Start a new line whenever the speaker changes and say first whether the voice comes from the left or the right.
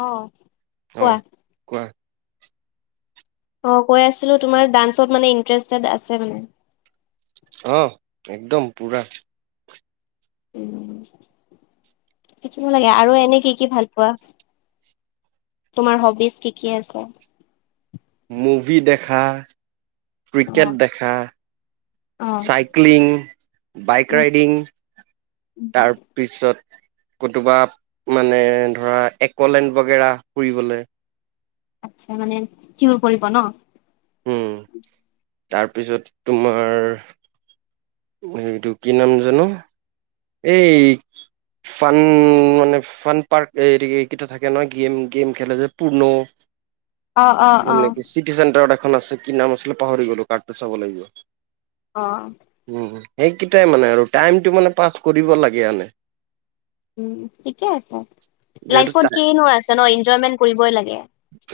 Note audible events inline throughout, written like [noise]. left: আহ
right: অ কোৱা
left: অ কৈ আছিলো তোমাৰ ডান্সত মানে ইণ্টাৰেষ্টেড আছে মানে
right: অ একদম পুৰা
left: শিকিব লাগে আৰু এনে কি কি ভাল পোৱা তোমাৰ হবিজ কি কি আছে?
right: মুভি দেখা,
left: অ
right: ক্ৰিকেট দেখা।
left: অ
right: চাইক্লিং, বাইক
left: উম
right: ৰাইডিং।
left: উম
right: তাৰ পিছত কতোবা, মানে ধৰা একলেণ্ড বগেৰা ফুৰিবলৈ।
left: আচ্ছা মানে কিহোৰ কৰিব ন?
right: উম, তাৰপিছত তোমাৰ এইটো কি নাম জানো? এই ফান মানে ফান পাৰ্ক এইকেইটা থাকে নহয় গেম গেম খেলে যে পৰ্ণ
left: অ অ অ
right: নেকি চিটি চেণ্টাৰত এখন আছে কি নাম আছিলে পাহৰি গ'লো কাৰ্ডটো চাব লাগিব
left: অ
right: উম সেইকেইটাই মানে আৰু টাইমটো মানে পাছ কৰিব লাগে আনে
left: উ ঠিকে আছে
right: যিহেতু
left: লাইফত কিনো আছে ন এনজয়মেন্ট কৰিবই লাগে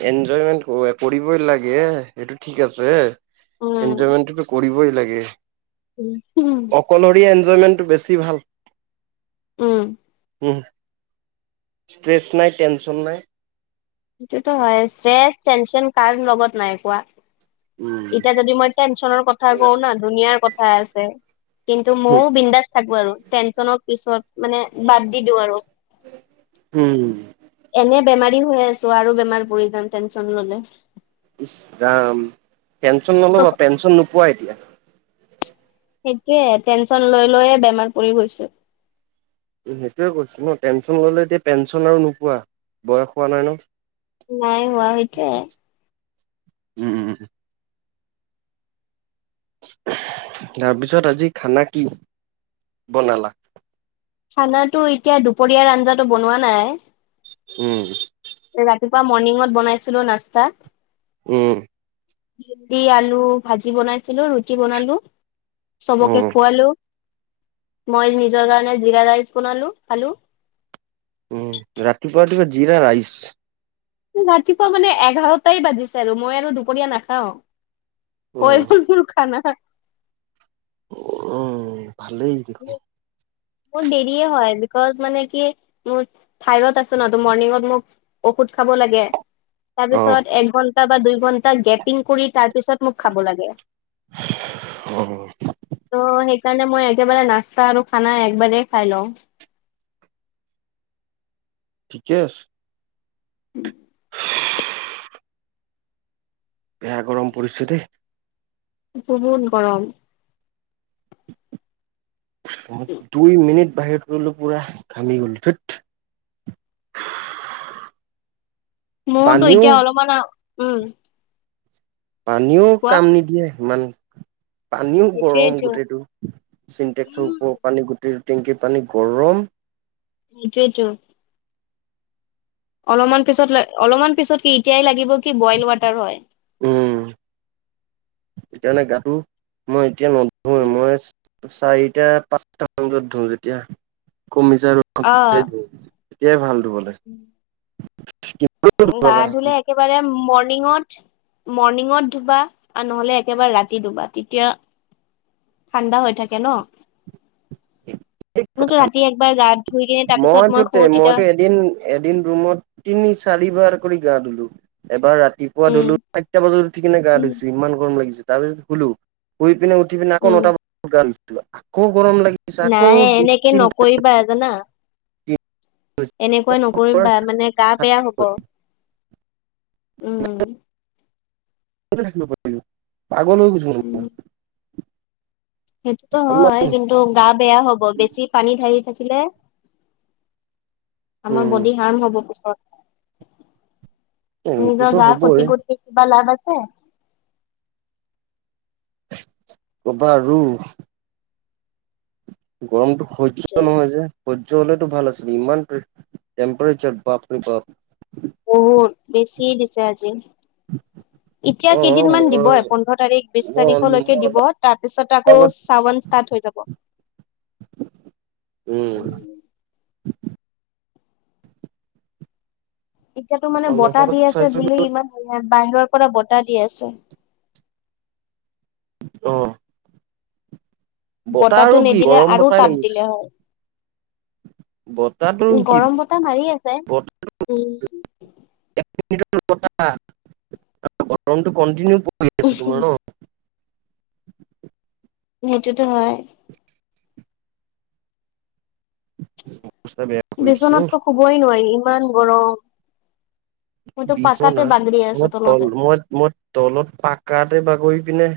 right: এনজয়মেন্ট কৰিবই লাগে এইটো ঠিক আছে
left: উম
right: এনজয়মেণ্টো কৰিবই লাগে
left: উম উম
right: ইঞ্জয় মেন্তটো বেছি ভাল [unintelligible]
left: উম।
right: ষ্ট্ৰেছ নাই টেনশন নাই।
left: সেইটো হয় ষ্ট্ৰেছ, টেনচন কাৰণ লগত নাই কোৱা? এতিয়া
right: উম
left: যদি মই টেনচনৰ কথা কওঁ ন ধুনিয়াৰ কথা আছে। কিন্তু মইও বিন্দাস থাকো আৰু টেনচনৰ পিছত মানে বাদ দি দিওঁ আৰু।
right: হুম।
left: এনে বেমাৰী হৈ আছো আৰু বেমাৰ পৰি যাম টেনছন ললে।
right: ইছৰাম, টেনছন নল'বা পেঞ্চন নোপোৱা এতিয়া।
left: সেইটোয়ে টেনচন লৈ লৈয়ে বেমাৰ পৰি গৈছো।
right: সেইটোয়ে কৈছো ন টেনচন ললে এতিয়া পেন্সন আৰু নোপোৱা বয়স হোৱা নাই ন।
left: নাই হোৱা সেইটোৱে।
right: উম উম। তাৰপিছত আজি খানা কি বনালা?
left: খানাটো এতিয়া দুপৰীয়া আঞ্জাটো বনোৱা নাই।
right: উম।
left: ৰাতিপুৱা মৰ্ণিঙত বনাইছিলো নাস্তা।
right: উম।
left: ভিন্দি, আলু ভাজি বনাইছিলো ৰুটি বনালো।
right: উম
left: চবকে খোৱালো। মই নিজৰ কাৰণে জিৰা ৰাইচ বনালো খালো।
right: উম ৰাতিপুৱা তুমি জিৰা ৰাইচ
left: ৰাতিপুৱা মানে এঘাৰটাই বাজিছে আৰু মই আৰু দুপৰীয়া নাখাও।
right: উম
left: হৈ মোৰ খানা।
right: উম ভালেই দেখো।
left: মোৰ দেৰিয়ে হয় বিকজ মানে কি মোৰ থাইৰত আছে ন মৰনিংঙত মোক ঔষধ খ খাব লাগে।
right: অ
left: তাৰপিছত এক ঘন্টা বা দুই ঘন্টা গেপিং কৰি তাৰপিছত মোক খাব লাগে।
right: অহ।
left: সেই কাৰণে মই একেবাৰে নাস্তা আৰু খানা একবাৰেই খাই লওঁ।
right: ঠিকে আছে।
left: উম।
right: বেয়া গৰম পৰিস্থিতি।
left: বহুত গৰম
right: দুই মিনিট। বাহিৰত গলো পুৰা ঘামি গলো ঠত
left: মোৰতো এতিয়া অলপমান উম
right: পানীও
left: কোৱা
right: কাম নিদিয়ে সিমান পানীও গৰম
left: সেইটোয়েটো
right: গোটেইটো চিন্টেক্সৰ
left: উম
right: ওপৰত পানী। টেংকিৰ পানী গৰম
left: সেইটোৱেইটো অলপমান পিছত অলপমান পিছত কি এতিয়াই লাগিব কি বইল ৱাটাৰ হয়।
right: উম, এতিয়া মানে গাটো মই এতিয়া নধোৱে মই চাৰিটা -পাঁচটামান বজাত ধুম যেতিয়া কমি যাব
left: অ
right: ৰদটো। তেতিয়াই ভাল ধুবলে।
left: গা ধুলে একেবাৰে মৰ্ণিঙত। মৰ্ণিঙত ধুবা আৰু নহলে একেবাৰে ৰাতি ধুবা তেতিয়া ঠাণ্ডা হৈ থাকে ন। মোতো ৰাতি একবাৰ ৰা
right: মইতো তে মইতো এদিন এদিন ৰুমত তিনি চাৰিবাৰ কৰি গা ধুলো, এবাৰ ৰাতিপুৱা
left: উম
right: ধুলো চাৰিটা বজাত উঠি কিনে গা
left: উম
right: ধুইছো ইমান গৰম লাগিছে। তাৰপিছত শুলো, শুই পিনে উঠি পিনে আকৌ
left: উম
right: নটা বজাত গা ধুইছিলো আকৌ গৰম লাগিছে আকৌ
left: নাই
right: দুই
left: এনেকে নকৰিবা
right: তি
left: জানা এনেকুৱা নকৰিবা মানে গা বেয়া হ'ব। উম।
right: থ পাৰ পাগলৈ গুছ
left: উম সেইটোতো হয় কিন্তু গা বেয়া হ'ব। বেছি পানী ঢালি থাকে। আমাৰ
right: উম
left: বডি হাৰ্ম হ'ব পিছত।
right: এইটোতো
left: নিজৰ গা
right: হ'বই
left: ক্ষতি কৰি কিবা লাভ আছে।
right: কবা আৰু গৰমটো সহ্য নহয় যে সহ্য হ'লেতো ভাল আছিল ইমান টেম্পাৰেচাৰ বাপৰে বাপ
left: জয় জি এতিয়া
right: অ
left: কেইদিনমান দিব
right: মই
left: এ পোন্ধৰ তাৰিখ বিশ
right: মই মই
left: তাৰিখলৈকে দিব
right: অলপ
left: তাৰ পিছত আকৌ
right: আগত
left: চাৱন হৈ যাব।
right: উ
left: এতিয়াতো মানে
right: অলপ
left: বতাহ
right: আগত
left: দি আছে
right: চাইছিলো
left: বুলি। ইমান বাহিৰৰ পৰা বতাহ দি আছে।
right: আহ বতাহ
left: বতাহটো
right: আৰু কি
left: নিদিলে
right: গৰম
left: আৰু
right: বতাহ
left: তাপ দিলে হয়
right: লাগিছে। বতাহটো কি
left: গৰম বতাহ মাৰি আছে
right: ব
left: উম
right: গৰমটো কটিনিউ পৰি আছ তোমাৰ ন। [unintelligible]
left: সেইটোতো হয়।
right: [unintelligible] কৰি দিছে অ
left: বিচনাতো শুবই নোৱাৰি ইমান গৰম। মইতো পাকাতে
right: বিছনা
left: বাগৰি আছো
right: মই তল
left: তলতে
right: মই মই তলত পাকাতে বাগৰি পিনে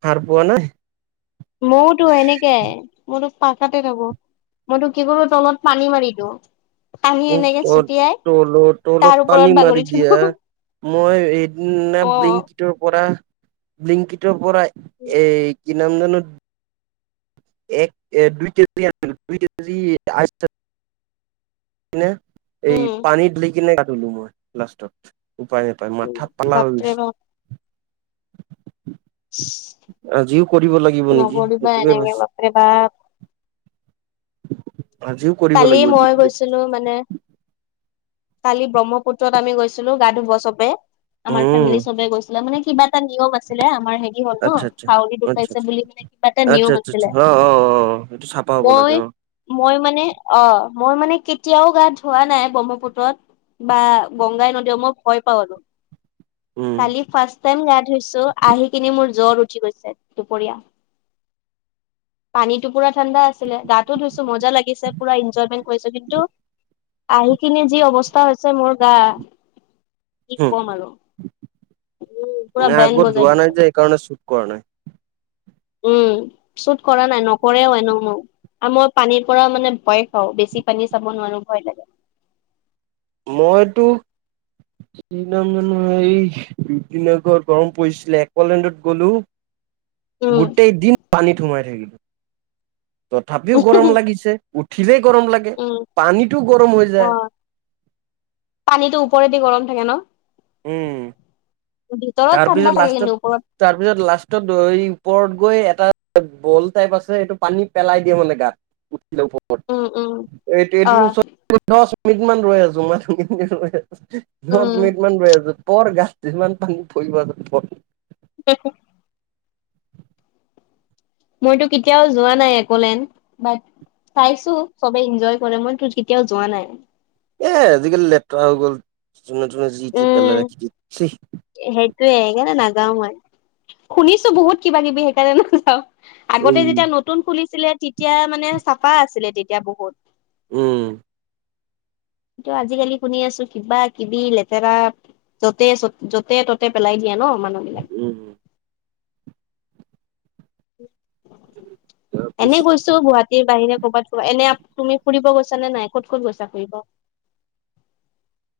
right: সাৰ পোৱা নাই।
left: মইওতো এনেকে মোৰতো পাকাতে থাকোঁ‌। মইতো কি কৰো তলত পানী মাৰি দিওঁ। পানী
right: উ
left: এনেকে
right: ত
left: ছটিয়াই
right: তলৰ
left: তাৰ
right: তলত
left: ওপৰত
right: পানী
left: বাগৰি
right: মাৰি
left: থাকো
right: দিয়া। মই
left: অ
right: এদিনাকটোৰ পৰা ব্লিংকিতৰ পৰা এই কি নাম জানো এক এ দুই কেজি আ দুই কেজি আ [inaudible] এই
left: উম,
right: পানী দিকিনে কাটলো মই লাষ্টত উপায় নাপায় মথা বেয়া হয়
left: বাপৰে
right: গৈছে।
left: বাপ।
right: [unintelligible] আজিও কৰিব লাগিব নেকি
left: নকৰিবা
right: সেইটোৱে
left: এনেকে বাপৰে বাপ।
right: হৈছে।
left: কালি
right: লাগিব
left: মই গৈছিলো মানে কালি ব্ৰহ্মপুত্ৰত আমি গৈছিলো গা ধুব চবে আমাৰ
right: উম
left: ফেমিলি চবে গৈছিলে মানে কিবা এটা নিয়ম আছিলে। আমাৰ হেৰি হ'ল ন
right: আচ্ছা আচ্ছা
left: হাউৰি
right: আচ্ছা
left: দুখাইছে বুলি মানে কিবা এটা
right: আ আচ্ছা
left: নিয়ম
right: আচ্ছা
left: আছিলে
right: অ অ অ সেইটো চাফা হব লাগে।
left: মই
right: অ
left: মই মানে অ মই মানে কেতিয়াও গা ধোৱা নাই ব্ৰহ্মপুত্ৰত বা গংগাই নদী মই ভয় পাৱ আৰু।
right: উম
left: কালি ফাষ্ট টাইম গা ধুইছো আহি কিনি মোৰ জ্বৰ উঠি গৈছে দুপৰীয়া। পানীতো পুৰা ঠাণ্ডা আছিলে। গাতো ধুইছো মজা লাগিছে। পুৰা এনজয়মেন্ট কৰিছো কিন্তু আহি কিনে যি অৱস্থা হৈছে মোৰ গা কি কম আৰু। উম
right: ন
left: পুৰা বেন
right: আগত
left: বজাই
right: ধোৱা
left: দিছে
right: নাই যে এইকাৰণে চুট কৰা নাই।
left: উম চুত কৰা নাই নকৰেও এনো মোক আৰু মই পানীৰ পৰা মানে ভয় খাওঁ বেছি পানী চাব নোৱাৰো ভয় লাগে।
right: মইতো এই দুইদিনৰ ঘৰ গৰম পৰিছিলে একলেণ্ডত গ'লো।
left: উম
right: [unintelligible] গোটেই দিন পানীত সোমাই থাকিলো। তথাপিও গৰম লাগিছে উঠিলেই গৰম লাগে
left: উম
right: পানীটো গৰম হৈ
left: অ
right: যায়।
left: পানীটো ওপৰেদি গৰম থাকে ন।
right: উম।
left: ভিতৰত ঠাণ্ডা
right: তাৰপিছত
left: থাকে
right: লাষ্টত
left: কিন্তু ওপৰত
right: তাৰপিছত লাষ্ট ওপৰত গৈ এটা বল টাইপ আছে সেইটো পানীত পেলাই দিয়ে মানে গাত।
left: উম উম
right: এইটো
left: অ
right: এইটো দুফিতমান দূৰত ৰৈ আছো মাত শুনি
left: উম
right: শুনি ৰৈ আছো ওপৰত গাত ইমান পানী [unintelligible] থাকিব [unintelligible]
left: দেখো মইতো কেতিয়াও যোৱা নাই একলেণ্ড [unintelligible] চাইছো চবে ইঞ্জয় কৰে মইতো কেতিয়াও যোৱা নাই।
right: এ আজিকালি লেতেৰা হৈ গ'ল যোনে তোনে যি তি পেলাই ৰাখি দি চি [unintelligible]
left: য়ে সেইকাৰণে নাযাও মই শুনিছো বহুত কিবা কিবি সেইকাৰণে নাযাও। আগতে
right: উম
left: যেতিয়া নতুন খুলিছিলে তেতিয়া মানে চাফা আছিলে তেতিয়া বহুত।
right: উম।
left: টো আজিকালি শুনি আছো কিবা কিবি লেতে লেতেৰা যতে য'তে ততে পেলাই দিয়ে ন মানুহ বিলাক
right: উম তাৰপিছ
left: এনে গৈছো গুৱাহাটীৰ বাহিৰে কবাত এনে তুমি ফুৰিব গৈছা? ছ নে নাই ক'ত ক'ত গৈছা ফুৰিব?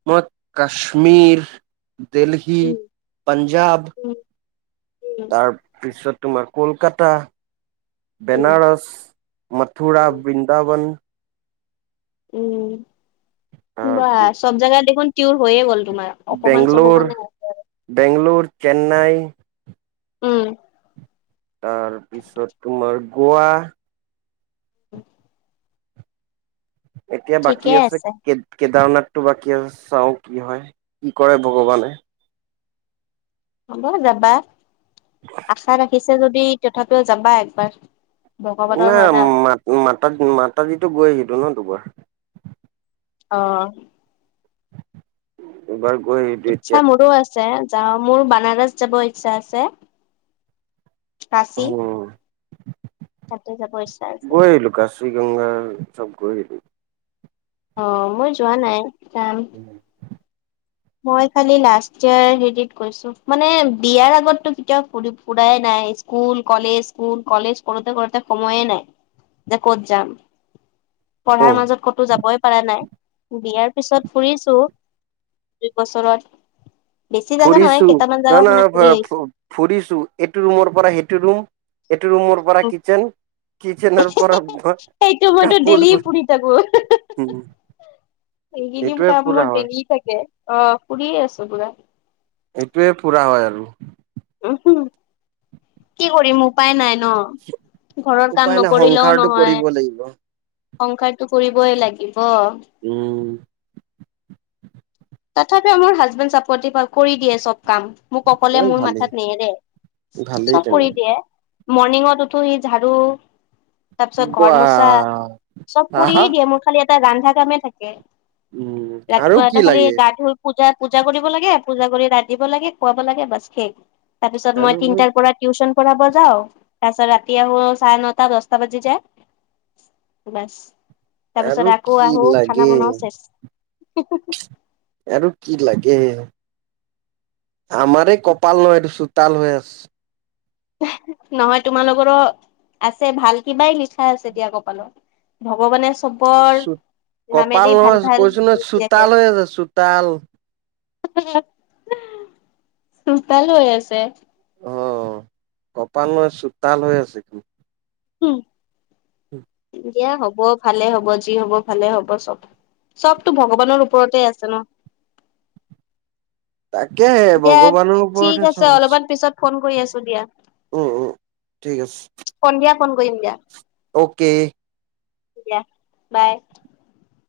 right: মই কাশ্মীৰ দেলহী
left: উম
right: পাঞ্জাৱ
left: উম
right: তাৰপিছত তোমাৰ কলকাতা
left: উম উম
right: বেনাৰস, মথুৰা বৃন্দাবন
left: উম
right: তাৰ
left: বা সব জাগা দেখোন হৈয়ে গল। তোমাৰ অকমান
right: বেংগলৰ
left: চকমানে
right: বেংগলৰ, চেন্নাই
left: উম
right: তাৰপিছত তোমাৰ গৌৱা
left: - [inaudible]
right: এতিয়া বাকী আছে কেদাৰনাথ তো বাকি চাও কি হয় কি কৰে ভগৱানে
left: হ'ব যাবা আশা ৰাখিছে যদি তথাপিও যাবা একবাৰ। ভগৱানৰ
right: নাই
left: হয় না
right: মাত মাতা মাতাজীটো গৈ আহো ন দুবাৰ।
left: অ'।
right: এবাৰ। গৈ আহিলো
left: ইচ্ছা
right: এতিয়া
left: মোৰো আছে। যাওঁ মোৰ বানাৰস যাব ইচ্ছা আছে। কাচি
right: উম
left: তাতে যাব ইচ্ছা আছে।
right: গৈ আহিলো কাশী গংগা চব গৈ আহিলোঁ।
left: অ' মই যোৱা নাই কাম মই খালি লাষ্ট ইয়েৰ হেৰিত গৈছো মানে বিয়াৰ আগতটো কেতিয়াও ফুৰাই নাই। স্কুল কলেজ স্কুল কলেজ কৰোতে কৰোতে সময়ে নাই। যে ক'ত যাম।। পঢ়াৰ
right: উম
left: মাজত ক'তো যাবই পাৰা নাই বিয়াৰ পিছত ফুৰিছো। দুই বছৰত বেছি জাগা নহয়
right: ফুৰিছো
left: কেইটামান
right: না
left: জাগা
right: না
left: মানে ফুৰি আহিছো
right: ফুৰিছো এইটো ৰুমৰ পৰা সেইটো ৰুম এইটো ৰুমৰ পৰা কিচেন।। কিচেনৰ পৰা
left: সেইটো মইতো
right: কাপোৰ
left: ডেইলি
right: ধুব উম।
left: সেইখিনি কাম মোৰ দেৰি থাকে অ' ফুৰিয়ে আছো পুৰা।
right: এইটোৱে পুৰা হয় আৰু।
left: উম হম কি কৰিম উপায় নাই ন ঘৰত কাম
right: উপায় নাই
left: নকৰিলেও
right: সংসাৰটো
left: নহয়।
right: কৰিব লাগিব
left: সংসাৰতটো কৰিবই লাগিব।
right: উম।
left: তথাপি আমাৰ হাজবেণ্ড চাপৰ্টি কৰি দিয়ে চব। কাম মোক অকলে
right: ইমান
left: মোৰ
right: ভালেই
left: মাথাত নেহেৰে
right: ভালেই
left: চব কৰি
right: তেনে
left: দিয়ে। মৰ্ণিঙত উঠো সি ঝাড়ু তাৰ পিছত
right: বা
left: ঘৰ মচা চব
right: আহা
left: কৰিয়ে দিয়ে। মোৰ খালি এটা ৰন্ধা কামে থাকে।
right: উম আৰু কি লাগে।
left: ধূপ পূজা পূজা কৰিব লাগে। পূজা কৰি ৰান্ধিব লাগে খুৱাব লাগে বছ সেই তাৰ পিছত
right: আৰু
left: মই তিনটাৰ পৰা টিউচন কৰাব যাওঁ। তাৰপিছত ৰাতি আহোঁ চাৰে নটা দহটা বাজি যায়। বাছ।
right: আৰু
left: তাৰপিছত আকৌ
right: কি
left: আহো খানা
right: লাগে
left: বনাও চেছ।
right: আৰু কি লাগে। আমাৰে কপাল নহয় এইটো চোতাল হৈ আছে
left: নহয় তোমালোকৰো আছে ভাল কিবাই লিখা আছে দিয়া কপালত। ভগৱানে চবৰ
right: আছে কপাল
left: নামেদি ভাল
right: নহয়
left: ভাল
right: কৈছো নহয়
left: লিখি ৰাখে।
right: চোতাল হৈ আছে। চোতাল।
left: ভাল হে চোতাল হৈ আছে।
right: অ' কপাল নয় চোতাল হৈ আছে কিন্তু
left: হম। এতিয়া হ'ব ভালে হ'ব যি হ'ব ভালে হ'ব চব চবতটো ভগৱানৰ ওপৰতে আছে ন।
right: তাকে
left: দিয়া
right: ভগৱানৰ
left: ঠিক
right: ওপৰতহে
left: আছে
right: চব
left: অলপমান পিছত ফোন কৰি আছো দিয়া।
right: উম উম ঠিক আছে।
left: সন্ধিয়া ফোন কৰিম দিয়া
right: অকে।
left: দিয়া বাই।